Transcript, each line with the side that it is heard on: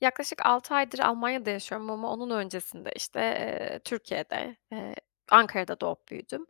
left: Yaklaşık 6 aydır Almanya'da yaşıyorum ama onun öncesinde, Türkiye'de, Ankara'da doğup büyüdüm.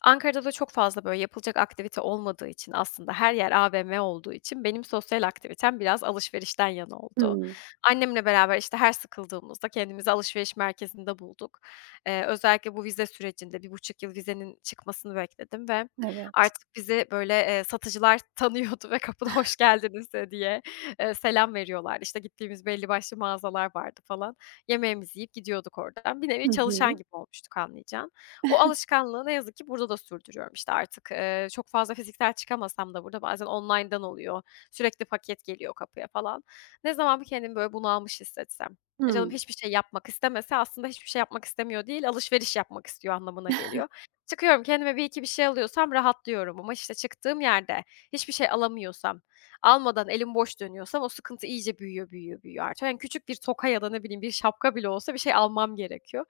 left: Ankara'da da çok fazla, böyle, yapılacak aktivite olmadığı için aslında her yer AVM olduğu için benim sosyal aktivitem biraz alışverişten yana oldu.
right: Hımm,
left: Annemle beraber, işte, her sıkıldığımızda kendimizi alışveriş merkezinde bulduk. Özellikle bu vize sürecinde 1,5 yıl vizenin çıkmasını bekledim ve
right: evet.
left: artık bizi, böyle, satıcılar tanıyordu ve kapıda "Hoş geldiniz." Diye selam veriyorlardı. İşte, gittiğimiz belli başlı mağazalar vardı falan. Yemeğimizi yiyip gidiyorduk oradan. Bir nevi
right: Hı hı.
left: çalışan gibi olmuştuk anlayacağın. O alışkanlığı ne yazık ki burada da sürdürüyorum. İşte, artık, çok fazla fiziksel çıkamasam da burada bazen online'dan oluyor. Sürekli paket geliyor kapıya falan. Ne zaman bir kendimi böyle bunalmış hissetsem, canım
right: Hımm,
left: hiçbir şey yapmak istemese aslında hiçbir şey yapmak istemiyor değil, alışveriş yapmak istiyor anlamına geliyor. Çıkıyorum, kendime bir iki bir şey alıyorsam rahatlıyorum ama, işte, çıktığım yerde hiçbir şey alamıyorsam almadan elim boş dönüyorsam o sıkıntı iyice büyüyor, büyüyor, büyüyor artıyor. Yani küçük bir toka ya da ne bileyim bir şapka bile olsa bir şey almam gerekiyor.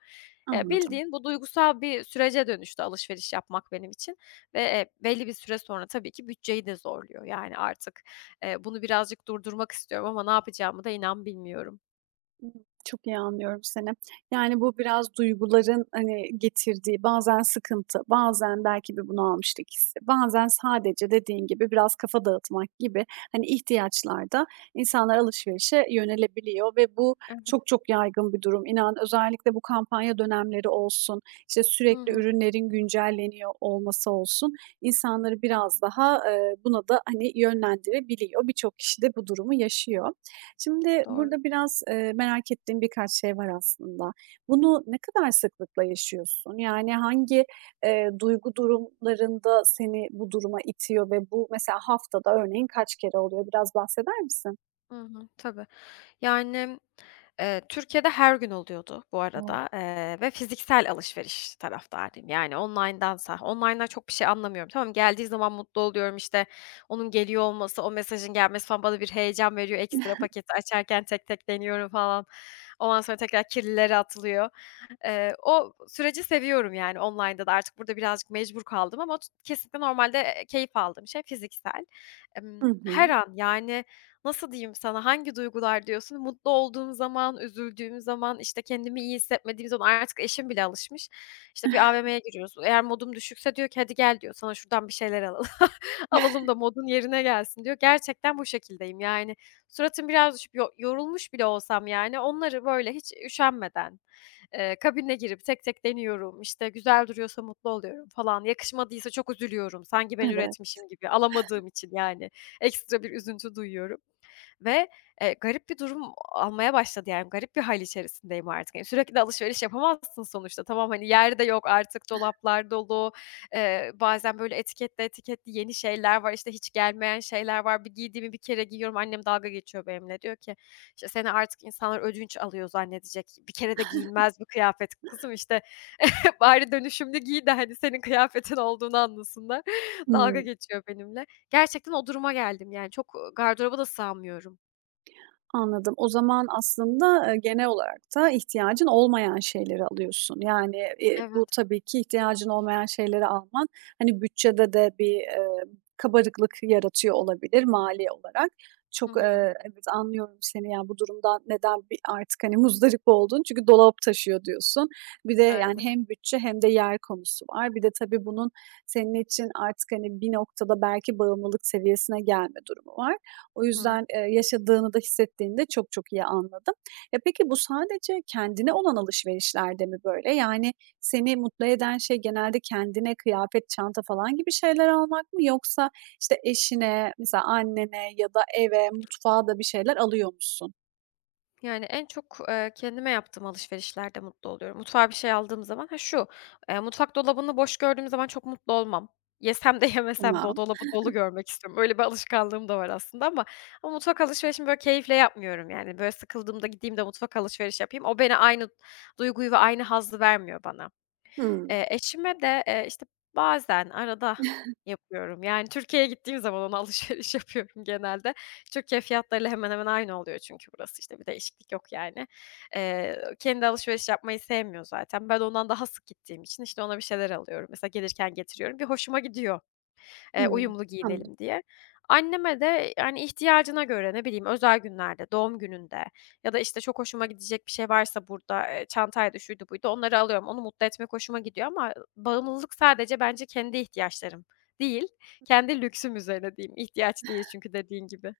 right: anladım.
left: Bildiğin bu duygusal bir sürece dönüştü alışveriş yapmak benim için ve, belli bir süre sonra tabii ki bütçeyi de zorluyor. Yani artık, bunu birazcık durdurmak istiyorum ama ne yapacağımı da inan bilmiyorum.
right: Çok iyi anlıyorum seni. Yani, bu biraz duyguların, hani, getirdiği bazen sıkıntı, bazen belki bir bunalmışlık hissi, bazen sadece dediğin gibi biraz kafa dağıtmak gibi, hani, ihtiyaçlarda insanlar alışverişe yönelebiliyor ve bu
left: Evet.
right: çok çok yaygın bir durum. İnan özellikle bu kampanya dönemleri olsun, işte,
left: Hı
right: sürekli
left: hı.
right: ürünlerin güncelleniyor olması olsun, insanları biraz daha, buna da, hani, yönlendirebiliyor. Birçok kişi de bu durumu yaşıyor. Şimdi
left: Doğru.
right: burada biraz, merak ettiğim birkaç şey var aslında. Bunu ne kadar sıklıkla yaşıyorsun? Yani hangi, duygu durumlarında seni bu duruma itiyor ve bu mesela haftada örneğin kaç kere oluyor? Biraz bahseder misin?
left: Hı hı. Tabii. Yani, Türkiye'de her gün oluyordu bu
right: O!
left: arada, ve fiziksel alışveriş taraftarıyım. Yani online'dansa. Online'dan çok bir şey anlamıyorum. Tamam, geldiği zaman mutlu oluyorum, işte, onun geliyor olması, o mesajın gelmesi falan bana bir heyecan veriyor. Ekstra paketi açarken tek tek deniyorum falan. Ondan sonra tekrar kirlileri atılıyor. O süreci seviyorum yani online'da da. Artık burada birazcık mecbur kaldım ama kesinlikle normalde, keyif aldığım şey fiziksel.
right: Hı
left: Her
right: hı.
left: an yani nasıl diyeyim sana, hangi duygular diyorsun? Mutlu olduğum zaman, üzüldüğüm zaman, işte, kendimi iyi hissetmediğim zaman artık eşim bile alışmış. İşte, bir AVM'ye giriyoruz. Eğer modum düşükse diyor ki, "Hadi gel." diyor, "Sana şuradan bir şeyler alalım alalım da modun yerine gelsin." diyor. Gerçekten bu şekildeyim. Yani suratım biraz düşüp yorulmuş bile olsam, yani, onları böyle hiç üşenmeden, kabinine girip tek tek deniyorum. İşte, güzel duruyorsa mutlu oluyorum falan. Yakışmadıysa çok üzülüyorum. Sanki ben
right: Evet.
left: üretmişim gibi alamadığım için, yani, ekstra bir üzüntü duyuyorum. Ve, garip bir durum almaya başladı yani garip bir hâl içerisindeyim artık. Yani sürekli de alışveriş yapamazsın sonuçta. Tamam, hani, yer de yok artık, dolaplar dolu. Bazen böyle etiketli etiketli yeni şeyler var, işte, hiç gelmeyen şeyler var. Bir giydiğimi bir kere giyiyorum, annem dalga geçiyor benimle. Diyor ki, işte, "Seni artık insanlar ödünç alıyor zannedecek. Bir kere de giyilmez bir kıyafet kızım, işte, bari dönüşümlü giy de, hani, senin kıyafetin olduğunu anlasınlar." Dalga
right: Hımm.
left: geçiyor benimle. Gerçekten o duruma geldim yani çok, gardıroba da sığamıyorum.
right: Anladım. O zaman aslında, genel olarak da ihtiyacın olmayan şeyleri alıyorsun. Yani, bu
left: Evet.
right: tabii ki ihtiyacın olmayan şeyleri alman, hani, bütçede de bir, kabarıklık yaratıyor olabilir mali olarak.
left: Hı
right: Çok,
left: hı.
right: evet, anlıyorum seni, yani, bu durumdan neden bir artık, hani, muzdarip oldun çünkü dolap taşıyor diyorsun. Bir de, yani,
left: Aynen.
right: hem bütçe hem de yer konusu var. Bir de tabii bunun senin için artık, hani, bir noktada belki bağımlılık seviyesine gelme durumu var. O
left: Hı hı.
right: yüzden, yaşadığını da hissettiğini de çok çok iyi anladım. Ya, peki bu sadece kendine olan alışverişlerde mi böyle? Yani seni mutlu eden şey genelde kendine kıyafet, çanta falan gibi şeyler almak mı yoksa, işte, eşine, mesela annene ya da eve, mutfağa da bir şeyler alıyor musun?
left: Yani, en çok, kendime yaptığım alışverişlerde mutlu oluyorum. Mutfağa bir şey aldığım zaman ha, şu, mutfak dolabını boş gördüğüm zaman çok mutlu olmam. Yesem de yemesem de o
right: Tamam.
left: dolabı dolu görmek istiyorum. Öyle bir alışkanlığım da var aslında ama mutfak alışverişimi, böyle, keyifle yapmıyorum, yani. Böyle, sıkıldığımda gideyim de mutfak alışveriş yapayım. O beni aynı duyguyu ve aynı hazzı vermiyor bana.
right: Hımm.
left: Eşime de, işte, bazen arada yapıyorum. Yani Türkiye'ye gittiğim zaman ona alışveriş yapıyorum genelde. Türkiye fiyatlarıyla hemen hemen aynı oluyor çünkü burası, işte, bir değişiklik yok yani. Kendi alışveriş yapmayı sevmiyor zaten. Ben ondan daha sık gittiğim için, işte, ona bir şeyler alıyorum. Mesela gelirken getiriyorum. Bir hoşuma gidiyor.
right: Hımm.
left: Uyumlu
right: Anladım.
left: giyinelim diye. Anneme de, yani, ihtiyacına göre, ne bileyim, özel günlerde, doğum gününde ya da, işte, çok hoşuma gidecek bir şey varsa burada, çantaydı, şuydu, buydu, onları alıyorum. Onu mutlu etmek hoşuma gidiyor ama bağımlılık sadece bence kendi ihtiyaçlarım değil, kendi lüksüm üzerine diyeyim. İhtiyaç değil çünkü dediğin gibi.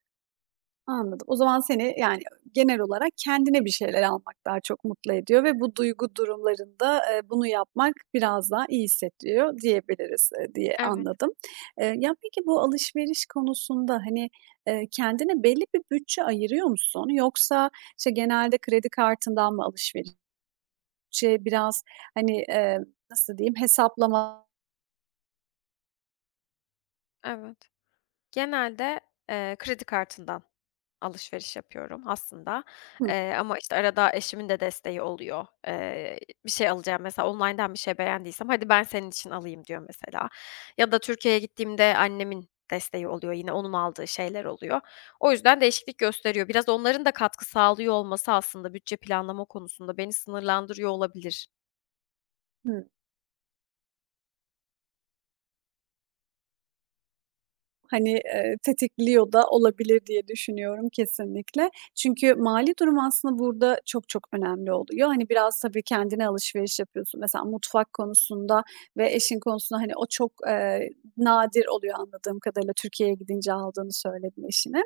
right: Anladım. O zaman seni, yani, genel olarak kendine bir şeyler almak daha çok mutlu ediyor ve bu duygu durumlarında, bunu yapmak biraz daha iyi hissettiriyor diyebiliriz, diye
left: Evet,
right: anladım. Ya, peki bu alışveriş konusunda, hani, kendine belli bir bütçe ayırıyor musun? Yoksa, işte, genelde kredi kartından mı alışverişe biraz, hani, nasıl diyeyim, hesaplama.
left: evet. Genelde, kredi kartından. Alışveriş yapıyorum aslında,
right: Hı
left: ama, işte, arada eşimin de desteği oluyor. Bir şey alacağım mesela online'dan bir şey beğendiysem "Hadi ben senin için alayım." diyor mesela ya da Türkiye'ye gittiğimde annemin desteği oluyor, yine onun aldığı şeyler oluyor. O yüzden değişiklik gösteriyor. Biraz onların da katkı sağlıyor olması aslında bütçe planlama konusunda beni sınırlandırıyor olabilir.
right: hı. Hani, tetikliyor da olabilir diye düşünüyorum kesinlikle. Çünkü mali durum aslında burada çok çok önemli oluyor. Hani, biraz tabii kendine alışveriş yapıyorsun. Mesela mutfak konusunda ve eşin konusunda, hani, o çok, nadir oluyor anladığım kadarıyla. Türkiye'ye gidince aldığını söyledin eşine.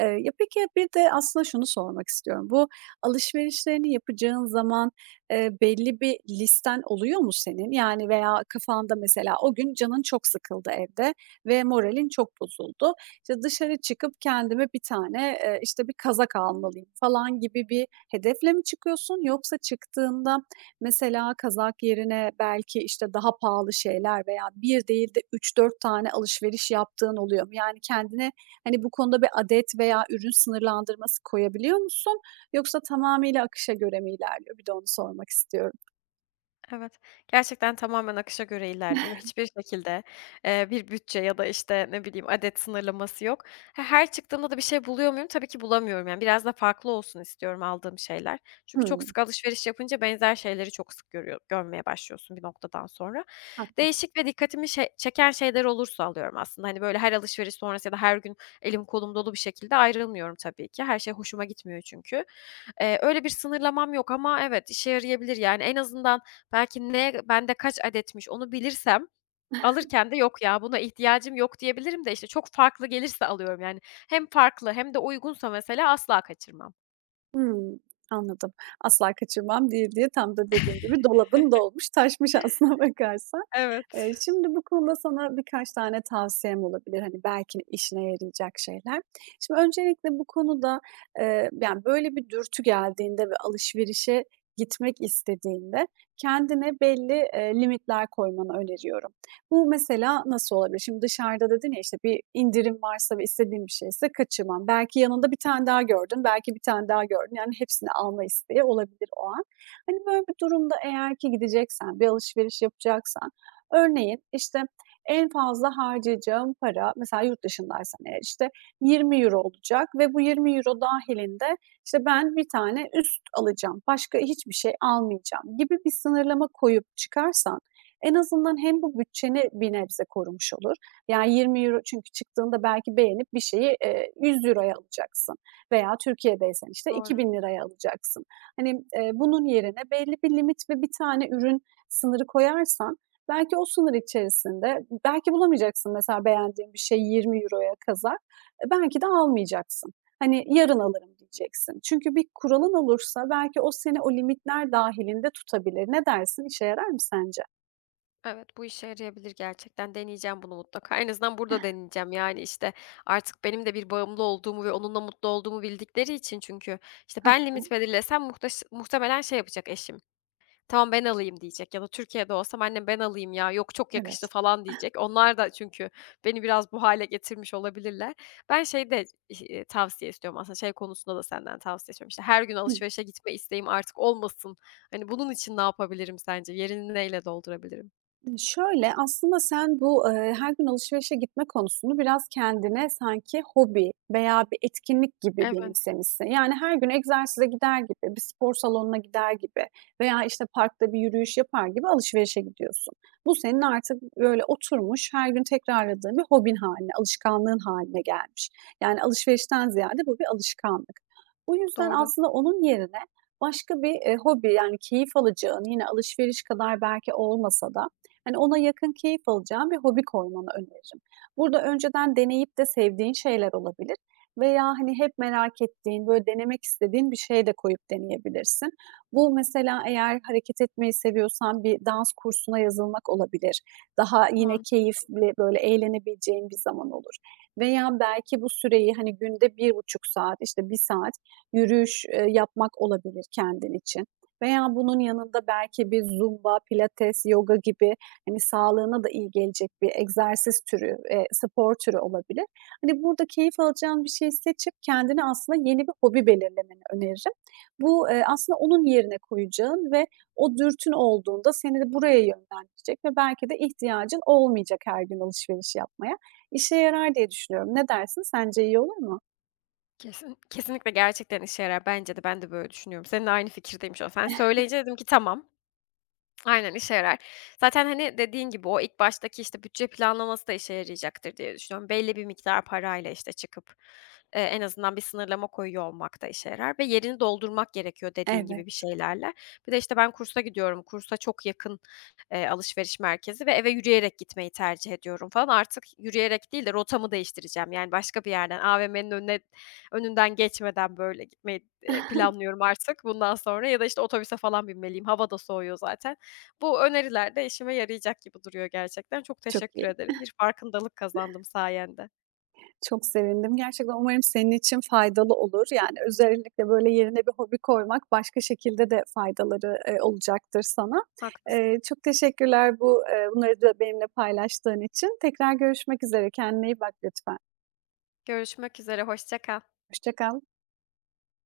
right: Ya, peki, bir de aslında şunu sormak istiyorum. Bu alışverişlerini yapacağın zaman, belli bir listen oluyor mu senin? Yani veya kafanda mesela o gün canın çok sıkıldı evde ve moralin çok bozuldu. İşte, dışarı çıkıp kendime bir tane, işte, bir kazak almalıyım falan gibi bir hedefle mi çıkıyorsun? Yoksa çıktığında mesela kazak yerine belki, işte, daha pahalı şeyler veya bir değil de üç dört tane alışveriş yaptığın oluyor mu? Yani kendine Hani, bu konuda bir adet veya ürün sınırlandırması koyabiliyor musun yoksa tamamıyla akışa göre mi ilerliyor? Bir de onu sormak istiyorum.
left: Evet, gerçekten tamamen akışa göre ilerliyor. Hiçbir şekilde, bir bütçe ya da, işte, ne bileyim, adet sınırlaması yok. He her çıktığımda da bir şey buluyor muyum? Tabii ki bulamıyorum. Yani, biraz da farklı olsun istiyorum aldığım şeyler. Çünkü çok
right: Hımm.
left: sık alışveriş yapınca benzer şeyleri çok sık görmeye başlıyorsun bir noktadan sonra.
right: Hak
left: Değişik ve dikkatimi şey çeken şeyler olursa alıyorum aslında. Hani, böyle, her alışveriş sonrası ya da her gün elim kolum dolu bir şekilde ayrılmıyorum tabii ki. Her şey hoşuma gitmiyor çünkü. Öyle bir sınırlamam yok ama evet, işe yarayabilir. Yani, en azından belki ne bende kaç adetmiş onu bilirsem alırken de "Yok ya, buna ihtiyacım yok." diyebilirim de, işte, çok farklı gelirse alıyorum yani. Hem farklı hem de uygunsa mesela asla kaçırmam.
right: Hımm, anladım. "Asla kaçırmam." diye diye tam da dediğin gibi dolabın dolmuş taşmış aslına bakarsan.
left: Evet.
right: Şimdi bu konuda sana birkaç tane tavsiyem olabilir, hani, belki işine yarayacak şeyler. Şimdi öncelikle bu konuda, yani, böyle bir dürtü geldiğinde ve alışverişe gitmek istediğinde kendine belli, limitler koymanı öneriyorum. Bu mesela nasıl olabilir? Şimdi dışarıda dedin ya, işte, bir indirim varsa ve istediğim bir şeyse kaçırmam. Belki yanında bir tane daha gördün, belki bir tane daha gördün. Yani hepsini alma isteği olabilir o an. Hani, böyle bir durumda eğer ki gideceksen, bir alışveriş yapacaksan, örneğin, işte, en fazla harcayacağım para, mesela yurt dışındaysan eğer, işte, 20 euro olacak ve bu 20 euro dahilinde işte, ben bir tane üst alacağım, başka hiçbir şey almayacağım gibi bir sınırlama koyup çıkarsan en azından hem bu bütçeni bir nebze korumuş olur. Yani 20 euro çünkü çıktığında belki beğenip bir şeyi, 100 euroya alacaksın veya Türkiye'deysen, işte, iki
left: Doğru.
right: bin liraya alacaksın. Hani, bunun yerine belli bir limit ve bir tane ürün sınırı koyarsan belki o sınır içerisinde belki bulamayacaksın mesela beğendiğin bir şey €20'ya kazak, belki de almayacaksın. Hani, "Yarın alırım." diyeceksin. Çünkü bir kuralın olursa belki o seni o limitler dahilinde tutabilir. Ne dersin, işe yarar mı sence?
left: Evet, bu işe yarayabilir gerçekten. Deneyeceğim bunu mutlaka. En azından burada deneyeceğim. Yani, işte, artık benim de bir bağımlı olduğumu ve onunla mutlu olduğumu bildikleri için çünkü, işte, ben limit belirlesem muhtemelen şey yapacak eşim "Tamam, ben alayım." diyecek ya da Türkiye'de olsam annem, "Ben alayım ya, yok çok
right: Evet.
left: yakıştı." falan diyecek. Onlar da çünkü beni biraz bu hale getirmiş olabilirler. Ben şeyde, tavsiye istiyorum aslında, şey konusunda da senden tavsiye istiyorum. İşte, her gün
right: Hı
left: alışverişe gitme isteğim artık olmasın. Hani, bunun için ne yapabilirim sence? Yerini neyle doldurabilirim?
right: Şöyle, aslında sen bu, her gün alışverişe gitme konusunu biraz kendine sanki hobi veya bir etkinlik gibi
left: Evet,
right: benimsemişsin. Yani her gün egzersize gider gibi, bir spor salonuna gider gibi veya, işte, parkta bir yürüyüş yapar gibi alışverişe gidiyorsun. Bu senin artık böyle oturmuş, her gün tekrarladığın bir hobin haline alışkanlığın haline gelmiş. Yani alışverişten ziyade bu bir alışkanlık. Bu yüzden
left: doğru.
right: aslında onun yerine başka bir, hobi, yani keyif alacağın, yine alışveriş kadar belki olmasa da hani, ona yakın keyif alacağın bir hobi koymanı öneririm. Burada önceden deneyip de sevdiğin şeyler olabilir veya, hani, hep merak ettiğin, böyle, denemek istediğin bir şey de koyup deneyebilirsin. Bu mesela eğer hareket etmeyi seviyorsan bir dans kursuna yazılmak olabilir. Daha yine
left: Mantıklı.
right: keyifli, böyle, eğlenebileceğin bir zaman olur veya belki bu süreyi, hani, günde 1,5 saat, işte, 1 saat yürüyüş, yapmak olabilir kendin için veya bunun yanında belki bir zumba, pilates, yoga gibi hani, sağlığına da iyi gelecek bir egzersiz türü, spor türü olabilir. Hani, burada keyif alacağın bir şey seçip kendine aslında yeni bir hobi belirlemeni öneririm. Bu, aslında onun yerine koyacağın ve o dürtün olduğunda seni de buraya yönlendirecek ve belki de ihtiyacın olmayacak her gün alışveriş yapmaya. İşe yarar diye düşünüyorum. Ne dersin? Sence iyi olur mu?
left: Kesinlikle gerçekten işe yarar bence de. Ben de böyle düşünüyorum. Seninle aynı fikirdeyim şu an. Sen söyleyince dedim ki tamam. Aynen, işe yarar. Zaten, hani, dediğin gibi o ilk baştaki, işte, bütçe planlaması da işe yarayacaktır diye düşünüyorum. Belli bir miktar parayla, işte, çıkıp, en azından bir sınırlama koyuyor olmak da işe yarar ve yerini doldurmak gerekiyor dediğin gibi bir
right: Evet.
left: şeylerle. Bir de, işte, ben kursa gidiyorum. Kursa çok yakın, alışveriş merkezi ve eve yürüyerek gitmeyi tercih ediyorum falan. Artık yürüyerek değil de rotamı değiştireceğim. Yani, başka bir yerden AVM'nin önüne önünden geçmeden, böyle, gitmeyi, planlıyorum artık bundan sonra ya da, işte, otobüse falan binmeliyim. Hava da soğuyor zaten. Bu öneriler de işime yarayacak gibi duruyor gerçekten. Çok
right: Çok
left: teşekkür
right: iyi.
left: ederim. Bir farkındalık kazandım sayende.
right: Çok sevindim. Gerçekten umarım senin için faydalı olur. Yani, özellikle, böyle, yerine bir hobi koymak başka şekilde de faydaları, olacaktır sana.
left: Haklısın.
right: Çok teşekkürler bu, bunları da benimle paylaştığın için. Tekrar görüşmek üzere. Kendine iyi bak lütfen.
left: Görüşmek üzere, hoşça kal.
right: Hoşça kal.